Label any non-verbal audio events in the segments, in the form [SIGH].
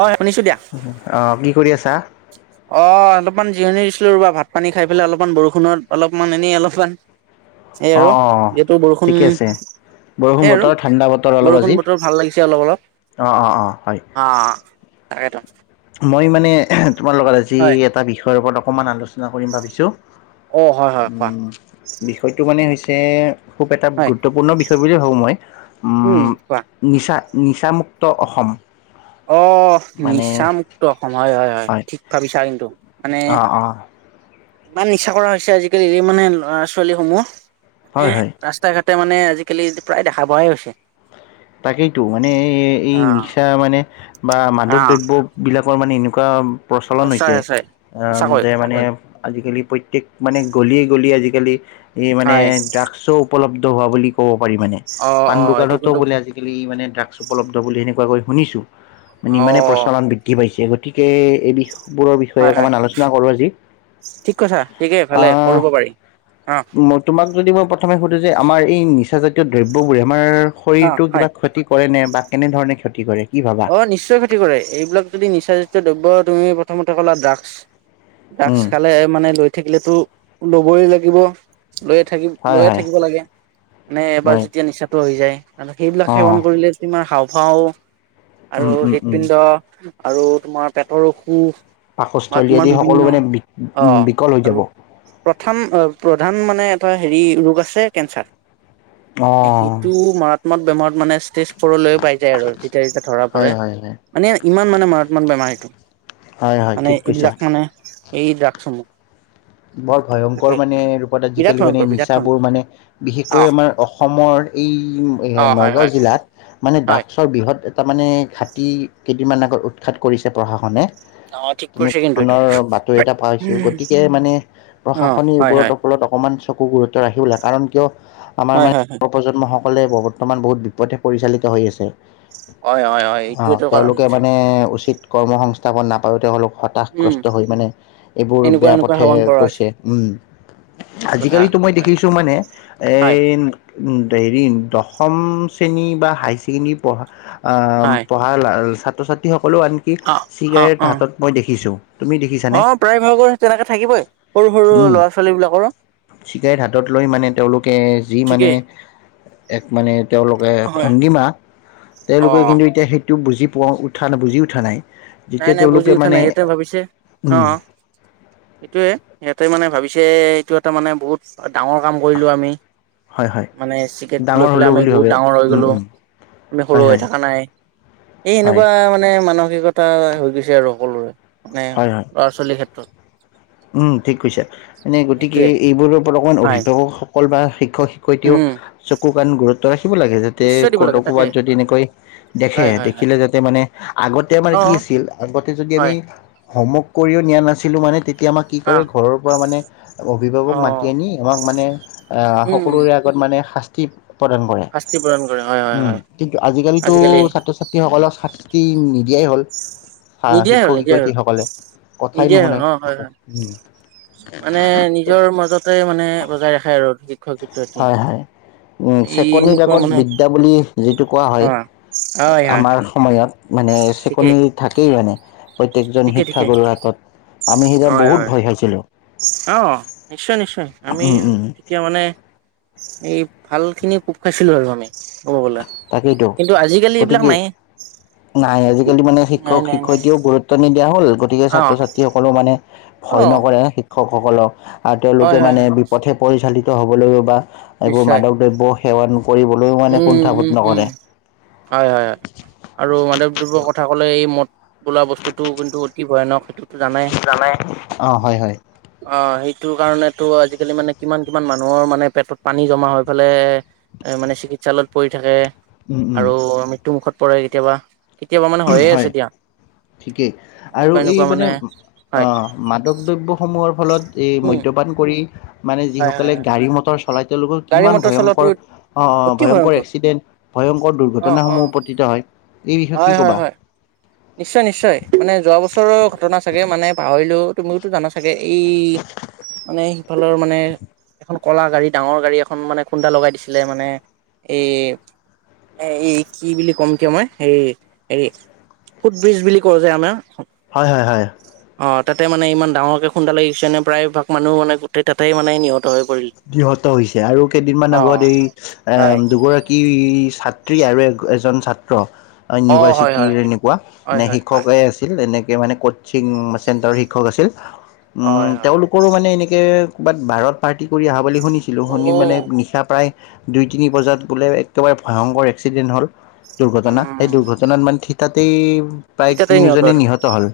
অ শুনিছো দিয়া অঁ কি কৰি আছা অঁ অলপমান জিৰণি দিছিলোঁ ৰ'বা ভাত পানী খাই পেলাই অলপমান বৰষুণত অলপমান এনেই অলপমান এই আৰু অ', অ', যিহেতু বৰষুণ ঠিকে আছে। সেই বৰষুণ আৰু বতৰ ঠাণ্ডা বতৰ অলপ বৰষুণ আজি বতৰ ভাল লাগিছে অলপ অলপ অ' অ' অ' হয়। অ', তাকেটো। মই মানে তোমাৰ লগত আজি হয় এটা বিষয়ৰ ওপৰত অকমান আলোচনা কৰিম ভাবিছো। অ হয় হয় কোৱা উম, বিষয়টো মানে হৈছে খুব এটা হয় গুৰুত্বপূৰ্ণ বিষয় বুলি ভাবো মই। উম নিচা নিচামুক্ত অসম। অ', মানে নিচামুক্ত অসম হয় হয় হয় ঠিক ভাবিছা কিন্তু। মানে অ', অ', ইমান নিচা কৰা হৈছে আজিকালি এই মানে ল'ৰা ছোৱালীসমূহ। হয়, মানে হয়। ৰাস্তাই ঘাট তে মানে আজিকালি প্ৰায় দেখা পোৱাই হৈছে। তাকেইতো মানে অ এই নিচা মানে বা মাদক দ্ৰব্য বিলাকৰ মানে এনেকুৱা অ প্ৰচলন সঁচাই হৈছে। সঁচাই উম, সঁচাকৈ যে মানে তাকে আজিকালি প্ৰত্যেক মানে গলিয়ে গলি আজিকালি এই মানে হয় ড্ৰাগছো উপলব্ধ হোৱা বুলি ক'ব পাৰি মানে। অ পাণ অ এইটো দোকানতো কিন্তু বোলে আজি আজি কালি মানে ড্ৰাগছ উপলব্ধ বুলি এনেকোৱা শুনিছো। মানে ইমানেই প্ৰচল অ', চলন বৃদ্ধি পাইছে। গতিকে এই বিষয়বোৰৰ বিষয়ে হয় হয় অকমান আলোচনা কৰো আজি। ঠিক কথা ঠিকেই ভালে আহ কৰিব পাৰি অ'। মই তোমাক যদি মই প্ৰথমে সুধোঁ যে আমাৰ এই নিচা জাতীয় দ্ৰব্যবোৰে আমাৰ অ', শৰীৰটোৰ হয়। কিবা ক্ষতি কৰেণে বা কেনেধৰণে ক্ষতি কৰে? কি ভাবা অ', নিশ্চয় ক্ষতি কৰে এইবিলাক যদি নিচা জাতীয় দ্ৰব্য তুমি প্ৰথমতে কলা ড্ৰাগছ। ড্ৰাগছ উম, খালে মানে লৈ থাকিলেতো লবই লাগিব। লৈয়ে থাকি হয় লৈয়ে হয় থাকিব লাগে মানে এবাৰ হয় যেতিয়া নিচা টো হৈ যায়। আৰু সেইবিলাক সেৱন অ', কৰিলে তোমাৰ হাওঁফাওঁ আৰু উম উম উম। হৃদপিণ্ড আৰু তোমাৰ পেটৰ অসুখ। বা পাকস্থলী তোমাৰ আদি সকলো বিভিন্ন মানে বি অ', বিকল হৈ আৰু যাব। প্ৰথম প্ৰধান মানে এটা হেৰি ৰোগ আছে কেঞ্চাৰ। সেইটো মাৰাত্মক বেমাৰত মানে ষ্টেজ ফ'ৰলৈয় পাই যায় আৰু যেতিয়া ধৰা হয় পৰে হয় হয়, মানে ইমান মানে মাৰত্মক বেমাৰ সেইটো। হয় হয় মানে ঠিক কৈছা। এইবিলাক মানে এই ড্ৰাগছসমূহ। বৰ ভয়ংকৰ তাকে মানে ৰূপত বিৰাট আজিকালি মানে ভয়ংকৰ বিৰাট নিচাবোৰ ভয়ংকৰ মানে অ বিশেষকৈ আমাৰ অসমৰ এই অ হয় হয় নগাঁও জিলাত মানে হয় ড্ৰাগছ ৰ বৃহৎ এটা মানে ঘাটি কেইদিনমান আগত উৎখাত কৰিছে প্ৰশাসনে। অ ঠিক কৰিছে তেনেকুৱা কিন্তু এইটো ধৰণৰ বাতৰি এটা পাইছো। গতিকে মানে অ প্ৰশাসনে হয় হয় এইবোৰত ফলত অকমান চকু গুৰুত্ব ৰাখিব লাগে। কাৰণ কিয় আমাৰ হয় হয় হয় মানে প্ৰজন্মসকলে বৰ্তমান বহুত বিপথে পৰিচালিত হৈ আছে। হয় হয় হয় অ', এইটোৱেটো কাৰণ তেওঁলোকে হৈছে মানে উচিত কৰ্ম সংস্থাপন নাপায়ো তেওঁলোক উম হতাশগ্ৰস্ত হৈ মানে এইবোৰ এনেকুৱা বেয়া এনেকুৱা পথে সেৱন কৰা হৈছে গৈছে উম ঠিক কথা আজিকালিতো মই হয় দেখিছো মানে হয় এই উম, দেৰি দশম শ্ৰেণী বা হাই ছেকেণ্ডৰী পঢ়া আহ হয় ভাল ছাত্ৰ ছাত্ৰীসকলেও আনকি অ অ চিগাৰেট অ হাতত মই দেখিছো। তুমি অ দেখিছানে? প্ৰায় ভাগৰে তেনেকে থাকিবই। সৰু সৰু ল'ৰা ছোৱালীবিলাকৰো। চিগাৰেত হাতত লৈ মানে তেওঁলোকে যি মানে ঠিকেই এক মানে তেওঁলোকে হয় ভংগীমা তেওঁলোকে অ কিন্তু এতিয়া সেই টো বুজি পোৱা উঠা বুজি উঠা নাই। নাই যেতিয়া নাই বুজি তেওঁলোকে উঠা মানে নাই, সিহটে ভাবিছে অ উম অ এইটোৱে সিহঁতে মানে ভাবিছে এইটো এটা মানে বহুত ডাঙৰ কাম কৰিলোঁ আমি। হয় হয় মানে ছিগাৰেত লৈ ডাঙৰ পেলাই হ'লেও আমি বুলি ভাবে বহুত ডাঙৰ হৈ উম গলো, উম আমি হয় সৰু হয় হৈ থকা নাই। এই হয় এনেকুৱা মানে মানসিকতা- এটা হৈ গৈছে আৰু সকলোৰে মানে হয় হয় ল'ৰা-ছোৱালীৰ ক্ষেত্ৰত। উম ঠিক কৈছা, মানে গতিকে সেইটোয়ে এইবোৰৰ ওপৰত অকণমান হয় অভিভাৱকসকল বা শিক্ষক শ সৈতেও উম চকু কাণ গুৰুত্ব ৰাখিব লাগে যাতে নিশ্চয় দিব ক' লাগে তাকে ক'ৰবাত যদি এনেকৈ দেখে, হয় হয় হয় দেখিলে যাতে মানে আগতে আমাৰ অ কি আছিল আগতে যদি হয় আমি হোমৱৰ্ক কৰিও নিয়া নাছিলোঁ মানে তেয়া এতিয়া আমাক কি অ কৰে ঘৰৰ পৰা মানে অ অভিভাৱক মাতি আনি, আমাক মানে উম সকলোৰে মানে শাস্তি প্ৰদান কৰে। শাস্তি প্ৰদান কৰে হয় হয় উম', হয় কিন্তু আজি কালিতো আজিকালি ছাত্ৰ-ছা ত্ৰী সকলক শাস্তি নিদিয়াই হ'ল। নিদিয়াই হ'ল শিক্ষক, নিদিয়াই শিক্ষয়িত্ৰী হ'ল সকলে কথাই নিদিয়াই হ'ল নুশুনাই অ হয় হয় উম। মানে নিজৰ মাজতে মানে বজাই ৰাখে আৰু শিক্ষক-শিক্ষয়িত্ৰী। হয় হয় চেকনিৰ আগত বিদ্যা বুলি যিটো কোৱা হয় অ', হয়, হয়, আমাৰ হয়, সময়ত। মানে ঠিকেই, চেকনি থাকেই মানে প্ৰত্যেকজন ঠিকে, ঠিকে, শিক্ষাগুৰু হাতত। আমি সেইদিনা হয় বহুত হয়, ভয় খাইছিলোঁ অ নিশ্চয় নিশ্চয় আমি উম, উম, এতিয়া মানে এই ভাল খিনি কোপ খাইছিলো আৰু আমি। কব গ'লে, তাকেইতো কিন্তু আজিকালি এইবিলাক গতিকে নাইয়ে। নাই আজিকালি মানে শিক্ষক শিক্ষয়িতীয়েও গুৰুত নিদিয়া হ'ল, গতিকে অ', ছাত্ৰ-ছাত্ৰী সকলেও মানে ভয় অ', নকৰে শিক্ষক সকলক। আৰু তেওঁলোকে হয়, হয়, মানে হয়, বিপথে পৰিচালিত হ'বলৈ বা এইবোৰ নিশ্চয়, মাদক দ্ৰব্য সেৱন - কৰিবলৈও মানে উম কুণ্ঠাবোধ উম উম, নকৰে হয় হয়। আৰু মাদকদ্ৰব্য কথা ক'লে এই মদ বোলা বস্তুটো কিন্তু অতি ভয়ানক সেইটো। জানায়ে, অ হয় হয়। অ সেইটো কাৰণেতো আজিকালি মানে কিমান কিমান মানুহৰ মানে পেটত পানী জমা হৈ পালাই এ মানে চিকিৎসালয়ত পৰি থাকে, উম, উম, আৰু মৃত্যু মুুখত পৰে কেতিয়াবা। কেতিয়াবা মানে হয়ে হয় আছে দিয়া। ঠিকেই আৰু এনেকুৱা এই এনেকুৱা মানে হয় আহ' মাদক দ্ৰব্যসমূহৰ ফলত এই উম মদ্যপান কৰি মানে হয় হয় যিসকলে হয় গাড়ী-মটৰ চলাই তেওঁলোকৰ গাড়ী কিমান মটৰ চলোৱাটো ভয়ংকৰ অ অ ভয়ংকৰ এক্সিডেণ্ট ভয়ংকৰ অ অ দুৰ্ঘটনাসমূহ উপতত হয়। এই বিষয়ে কি হয় হয় ক'বা? হয়। নিশ্চয় নিশ্চয়, মানে যোৱা বছৰৰ ঘটনা চাগে মানে পাহৰিলো তুমিতো জানা চাগে এই মানে সিফালৰ মানে এখন কলা গাড়ী ডাঙৰ গাড়ী এখন মানে খুন্দা লগাই দিছিলে মানে এই এই কি বুলি ক'ম এতিয়া মই হেৰি হেৰি ফুটব্ৰিজ বুলি কওঁ যে আমাৰ, হয় হয় হয়। অ তাতে মানে ইমান ডাঙৰকে খুন্দ লাগিছে নে প্ৰায়ভাগ মানুহ মানে গোটেই তাতে মানে নিহত হৈ পৰিল। নিহত হৈছে। আৰু কেইদিনমান অ আগত এই এ হয় দুগৰাকী কি ছাত্ৰী আৰু এজন ছাত্ৰ অ হয় হয় ইউনিভাৰ্চিটিৰ এনেকুৱা হয় নে হয় হয় শিক্ষকে আছে তেওঁলোকে তেনেকে শৈক্ষিক হয় হয় আছিল। কৰো মানে, এনেকৈ ক'ৰবাত বাহত পাৰ্টি কৰি আহা বুলি শুনিছিলোঁ অ শুনি মানে নিশা প্ৰায়। দুই তিনি বজাত বোলে একেবাৰে ভয়ংকৰ এক্সিডেণ্ট হ'ল। দুৰ্ঘটনা সেই উম দুৰ্ঘটনাত মানে থিতাতেই, প্ৰায় তিতাতে তিনিওজনে আৰু নিহত হল।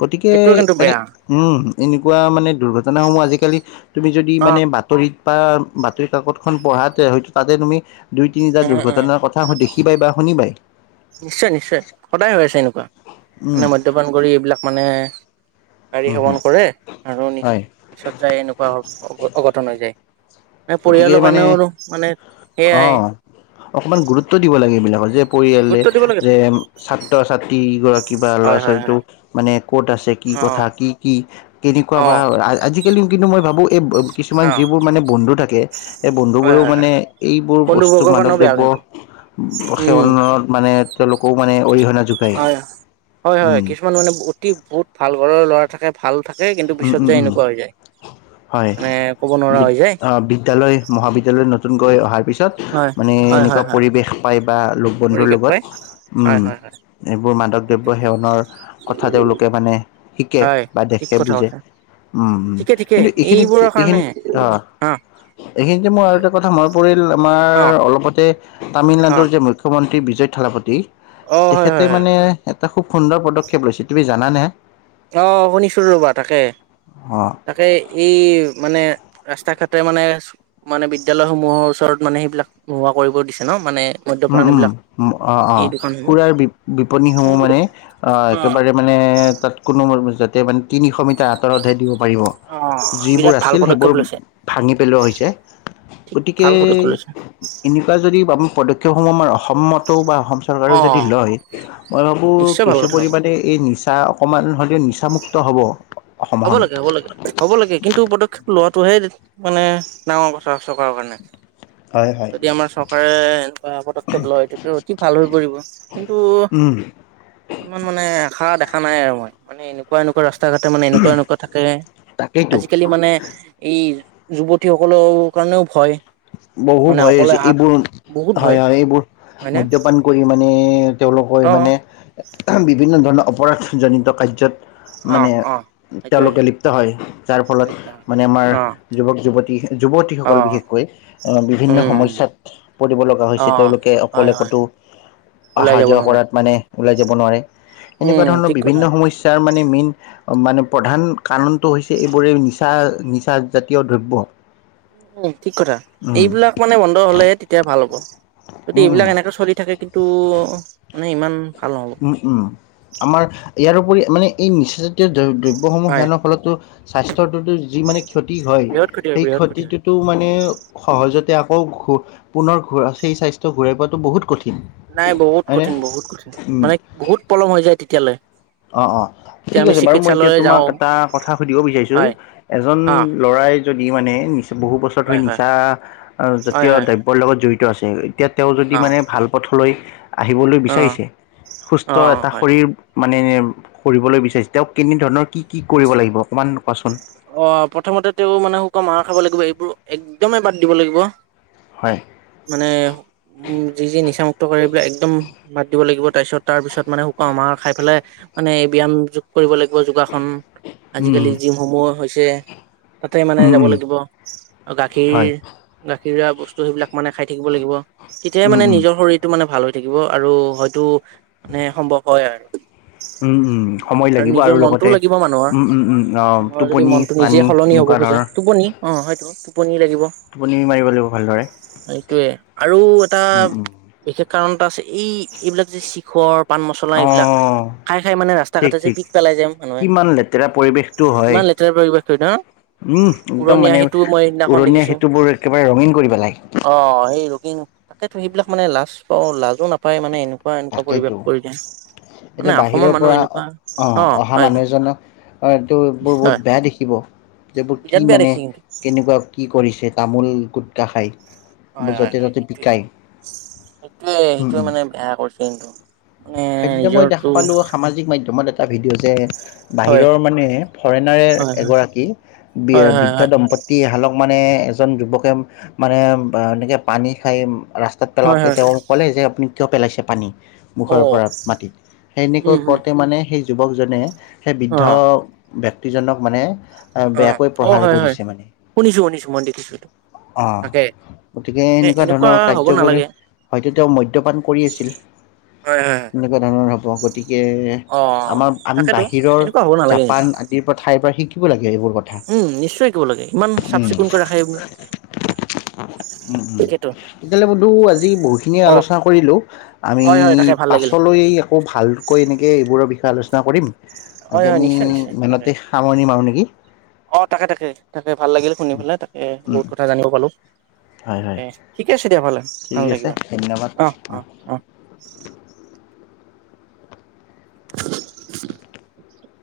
গতিকে সেইটোৱে কিন্তু মানে বেয়া উম এনেকুৱা মানে, দুৰ্ঘটনা সমূহ আজিকালি তুমি যদি অ মানে বাতৰিত বা বাতৰি কাকত খন পঢ়াত হয়তো তাতে তুমি দুই তিনিটা উম উম দুৰ্ঘটনাৰ কথা দেখিব পাই বা শুনিবাই। নিশ্চয় নিশ্চয়, সদায় হৈ আছে এনেকুৱা উম মানে মদ্যপান কৰি এইবিলাক মানে, গাড়ী উম সেৱন কৰে, আৰু নি হয় পিছত যায় এনেকুৱা অঘটন হৈ যায়। এ গতিকে পৰিয়ালৰ মানে মানুহ আৰু মানে, অ সেয়াই অকমান গুৰুত্ব দিব লাগে এইবিলাকত যে, পৰিয়ালে গুৰুত্ব দিব লাগেতো যে ছাত্ৰ-ছাত্ৰীগৰাকী বা ল'ৰা হয় হয় হয় ছোৱালীটোক মানে ক'ত আছে কি অ কথা কি কি কেনেকুৱা বা আজি কেলি কিন্তু মই ভাবোঁ, এই কিছুমান অ অ যিবোৰ মানে বন্ধু থাকে এই হয় বন্ধুবোৰেও হয় মানে হয়। এইবোৰ বস্তু বন্ধুবৰ্গৰ কাৰণেও বেয়া মাদকদ্ৰব্যৰ কিন্তু। উম, সেৱনত মানে তেওঁলোকেও মানে অৰিহণা যোগ হয়, হয় হয় কিছুমান মানে অতি বহুত ভাল ঘৰৰ ল'ৰা থাকে ভাল থাকে, কিন্তু উম পিছত উম যে উম এনেকুৱা হৈ যায়। হয় মানে ক'ব নোৱাৰা বি- হৈ যায়। অ' বিদ্যালয়, মহাবিদ্যালয়ত নতুনকৈ অহাৰ পিছত হয় মানে হয় এনেকুৱা হয় হয়। পৰিৱেশ পায় বা ল বন্ধুৰ পৰিৱেশ লগত পাই হয় উম। হয় হয় এইবোৰ মাদক এইটো দ্ৰব্যয় সেৱনৰ কথা তেওঁলোকে মানে শিকে হয় বা দেখে ঠিক খে কথা বুজে, কৈছা। উম ঠিকে ঠিকে কিন্তু এইখিনিত এইবোৰৰ এইখিনিত কাৰণেহে আহ, অ'। এইখিনিতে মোৰ আৰু এটা কথা মনত পৰিল আমাৰ অ', অলপতে, অ', তামিলনাডুৰ যে মুখ্যমন্ত্ৰী বিজয় থালাপতি অ', হয় তেখেত, হয় তেওঁ হয় মানে এটা খুব সুন্দৰ পদক্ষেপ লৈছে তুমি জানানে? অ' শুনিছোঁ ৰ'বা তাকে। অ'। তাকে এই মানে ৰাস্তা ঘাটে মানে মানে বিদ্যালয় সমূহৰ ওচৰত মানে, সেইবিলাক নোহোৱা কৰিব দিছে ন' মানে উম মদ্যপান উম, এইবিলাক অ' এই অ' দোকানসমূহ। খুৰাৰ বি- বিপনীসমূহ মানে আহ অ একেবাৰে, মানে তাত কোনো যাতে মানে তিনিশ মিটাৰ আঁতৰতহে দিব পাৰিব, অ', যিবোৰ বিৰাট ভাল আছিল সেইবোৰ পদক্ষেপ লৈছে ভাঙি পেলোৱা হৈছে। ঠিক গতিকে, ভাল পদক্ষেপ লৈছে এনেকুৱা যদি আমি পদক্ষেপসমূহ আমাৰ অসম, -সমতো বা অসম চৰকাৰেও অ যদি লয়, মই ভাবোঁ নিশ্চয় ভাল কিছু কথা হ'ব পৰিমাণে এই নিচা অকমান হলেও নিচামুক্ত হ'ব। হ'ব অসমখন। লাগে হ'ব লাগে। হ'ব লাগে কিন্তু পদক্ষেপ লোৱাটোহে মানে ডাঙৰ কথা চৰকাৰৰ কাৰণে। হয়। হয়। যদি আমাৰ চৰকাৰে, এনেকুৱা পদক্ষেপ লয়। তেতিয়া অতি ভাল হৈ পৰিব, কিন্তু উম, ইমান মানে আশা দেখা নাই আৰু মই মানে, এনেকুৱা এনেকুৱা ৰাস্তা ঘাটে মানে এনেকুৱা এনেকুৱা থাকে। তাকেইতো আজিকালি মানে, এই যুৱতী সকলৰ কাৰণেও ভয়। বহু মানে ভয় অকলে হৈছে, হাত এইবোৰ বহুত ভয় হয় হয় এইবোৰ হয়নে মদ্যপান কৰি মানে তেওঁলোকৰ অ মানে, বিভিন্ন ধৰণৰ অপৰাধজনিত কাৰ্যত, মানে অ' অ'। সেইটোৱে তেওঁলোকে লিপ্ত হয়। যাৰ ফলত মানে আমাৰ অ যুৱক-যুৱতী, যুৱতীসকল অ বিশেষকৈ। বিভিন্ন উম সমস্যাত পৰিব লগা অ হৈছে, তেওঁলোকে হয় অকলে হয় ক'তো ওলাই অহা যাব যোৱা নোৱাৰে কৰাত মানে ওলাই যাব নোৱাৰে, উম এনেকুৱা ধৰণৰ ঠিক কথা বিভিন্ন সমস্যাৰ মানে মেইন মানে প্ৰধান কাৰণটো হৈছে এইবোৰে নিচা- নিচা জাতীয় দ্ৰব্য। উম' ঠিক কথা। উম এইবিলাক মানে বন্ধ হ'লেহে তেতিয়া ভাল হ'ব। যদি উম উম এইবিলাক এনেকে চলি থাকে, কিন্তু মানে ইমান ভাল নহ'ব। উম' উম' আমাৰ ইয়াৰ উপৰি মানে এই নিচা জাতীয় দ্ৰ-দ্ৰব্যসমূহ হয় সেৱনৰ ফলতো স্বাস্থ্যৰ প্ৰতি যি মানে ক্ষতি হয়, বৃহৎ ক্ষতি হয় সেই বৃহৎ ক্ষতি হয় ক্ষতিটোত টো মানে সহজতে আকৌ ঘূ পুনৰ ঘূৰা সেই স্বাস্থ্য ঘূৰাই পোৱাটো বহুত কঠিন। নাই বহুত হয়নে? কঠিন, বহুত কঠিন উম। মানে বহুত পলম হৈ যায় তেতিয়ালৈ। অ' অ' তেতিয়া ঠিক আমি আছে, বাৰু মই এতিয়া চিকিৎসালয়লৈ তোমাক যাওঁ এটা কথা সুধিব বিচাৰিছোঁ। হয় এজন অ ল'ৰাই যদি মানে নিচা বহু বছৰ ধৰি হয় হয় নিচা হয় জাতীয় হয় দ্ৰব্যৰ লগত জড়িত আছে এতিয়া তেওঁ যদি অ মানে ভাল পথলৈ আহিবলৈ অ বিচাৰিছে, অ সুস্থ অ এটা হয় শৰীৰ মানে কৰিবলৈ বিচাৰিছে, তেওঁক কেনেধৰণৰ, কি কি কৰিব লাগিব অকণমান কোৱাচোন অ' প্ৰথমতে তেওঁ মানে শুকাম মাৰ খাব লাগিব, এইবোৰ একদমেই বাদ দিব লাগিব। হয়। মানে যি-যি নিচামুক্ত কৰে এইবিলাক একদম বাদ দিব লাগিব, তাৰপিছত, তাৰপিছত মানে শুকুৱমাৰ খাই পেলাই মানে ব্যায়াম যোগ কৰিব লাগিব যোগাসন উম, আজিকালি জিমসমূহ হৈছে তাতে মানে উম, যাব উম, লাগিব, আৰু গাখীৰ হয়, গাখীৰৰোৱা বস্তু সেইবিলাক মানে খাই থাকিব লাগিব। তেতিয়াই উম, মানে উম, নিজৰ শৰীৰ মানে ভাল হৈ থাকিব আৰু হয়তো মানে সম্ভৱ হয় আৰু। সেইটো উম, উম, সময় আৰু লাগিব আৰু নিজৰ লগতে মনটোও লাগিব মানুহৰ। উম, উম, উম, অ', মানুহৰ যদি টোপনি মনটো নিজে পানী সলনি হ'ব এনেকুৱা খোজে, ধৰণৰ টোপনি অ' হয়টো টোপনি লাগিব। টোপনি মাৰিব লাগিব ভালদৰে সেইটোৱে আৰু এটা উম, উম। বিশেষ কাৰণ এটা আছে, এই এইবিলাক যে শিখৰ পান মচলা এইবিলাক, অ', খাই-খাই মানে ৰাস্তা ঘাটে যে পিক পেলাই যে মানুহে তেতিয়া পৰিৱেশ ইমান লেতেৰা পৰিবেশ হয় ন উম, একদম উৰণীয়া মানে সেতুত মই সেইদিনাখন উৰণীয়া দেখিছোঁ, সেতুবোৰ একেবাৰে ৰঙীন কৰি পেলাই। অ'হ সেই ৰকিং তাকেতো সেইবিলাক মানে লাজ পাওঁ, লাজো নাপায় মানে এনেকুৱা এনেকুৱা তাকেইতো পৰিৱেশ কৰিলে, এতিয়া মানে বাহিৰৰ অসমৰ পৰা মানুহ এনেকুৱা অ' হয়, হয়। হয়, এইবোৰ হয় বহুত বেয়া দেখিব, এইবোৰ বিৰাট কি বেয়া মানে দেখি কিন্তু কেনেকুৱা কি কৰিছে তামোল, গুটকা খাই? হয়, হয়, য'তে হয়, ত'তে সেইটোৱে, পিকাই সেইটোৱে, উম, সেইটোৱে উম। মানে বেয়া কৰিছে কিন্তু। মানে সেইদিনা মই দেখা নিজৰটো পালোঁ সামাজিক মাধ্যমত এটা ভিডিঅ' যে হয় বাহিৰৰ মানে ফৰেনাৰে হয় হয় এগৰাকী বৃ হয় হয় বৃদ্ধ দম্পতী হালক মানে এজন যুৱকে মানে এনেকৈ পানী খাই ৰাস্তাত হয় হয় পেলাওঁতে হয় তেওঁ ক'লে যে, আপুনি কিয় পেলাইছে পানী অ মুখৰ পৰা মাটিত, সেনেকৈ উম উম কওঁতে মানে সেই যুৱকজনে সেই বৃদ্ধ অ ব্যক্তিজনক মানে অ বেয়াকৈ অ প্ৰহাৰ হয় হয় কৰিছে মানে। শুনিছো শুনিছো মই দেখিছো অ' তাকে গতিকে তাকে এনেকুৱা ধৰণৰ হ'ব কাৰ্যবোৰে নালাগে হয়তো তেওঁ মদ্যপান কৰি আছিল। হয়, হয়, হয়। এনেকুৱা ধৰণৰ হ'ব গতিকে অ আমাৰ আমি তাকেতো বাহিৰৰ এনেকুৱা হ'ব নালাগে কিন্তু জাপান, আদিৰ পৰা ঠাইৰ পৰা শিকিব লাগে এইবোৰ কথা। উম, নিশ্চয় শিকিব লাগে, ইমান চাফ উম, চিকুণকৈ ৰাখে এইবোৰ। উম, উম, এতিয়ালৈ বন্ধু আজি বহুখিনিয়ে অ আলোচনা কৰিলো। আমি হয় হয় তাকে ভাল লাগিলে পাছলৈ আকৌ ভালকৈ এনেকৈ এইবোৰ বিষয়ে আলোচনা কৰিম। আজি হয়, হয়, আমি নিশ্চয় নিশ্চয় তাকে। ইমানতে সামৰণি মাৰো নেকি? অ', তাকে তাকে তাকে ভাল লাগিল শুনি পেলাই তাকে উম, বহুত কথা জানিব পালো। হয়, হয়, তে ঠিকে আছে দিয়া ভালে, ভাল ঠিক আছে লাগিবা অহ, ধন্যবাদ। অ', অ'। [INAUDIBLE]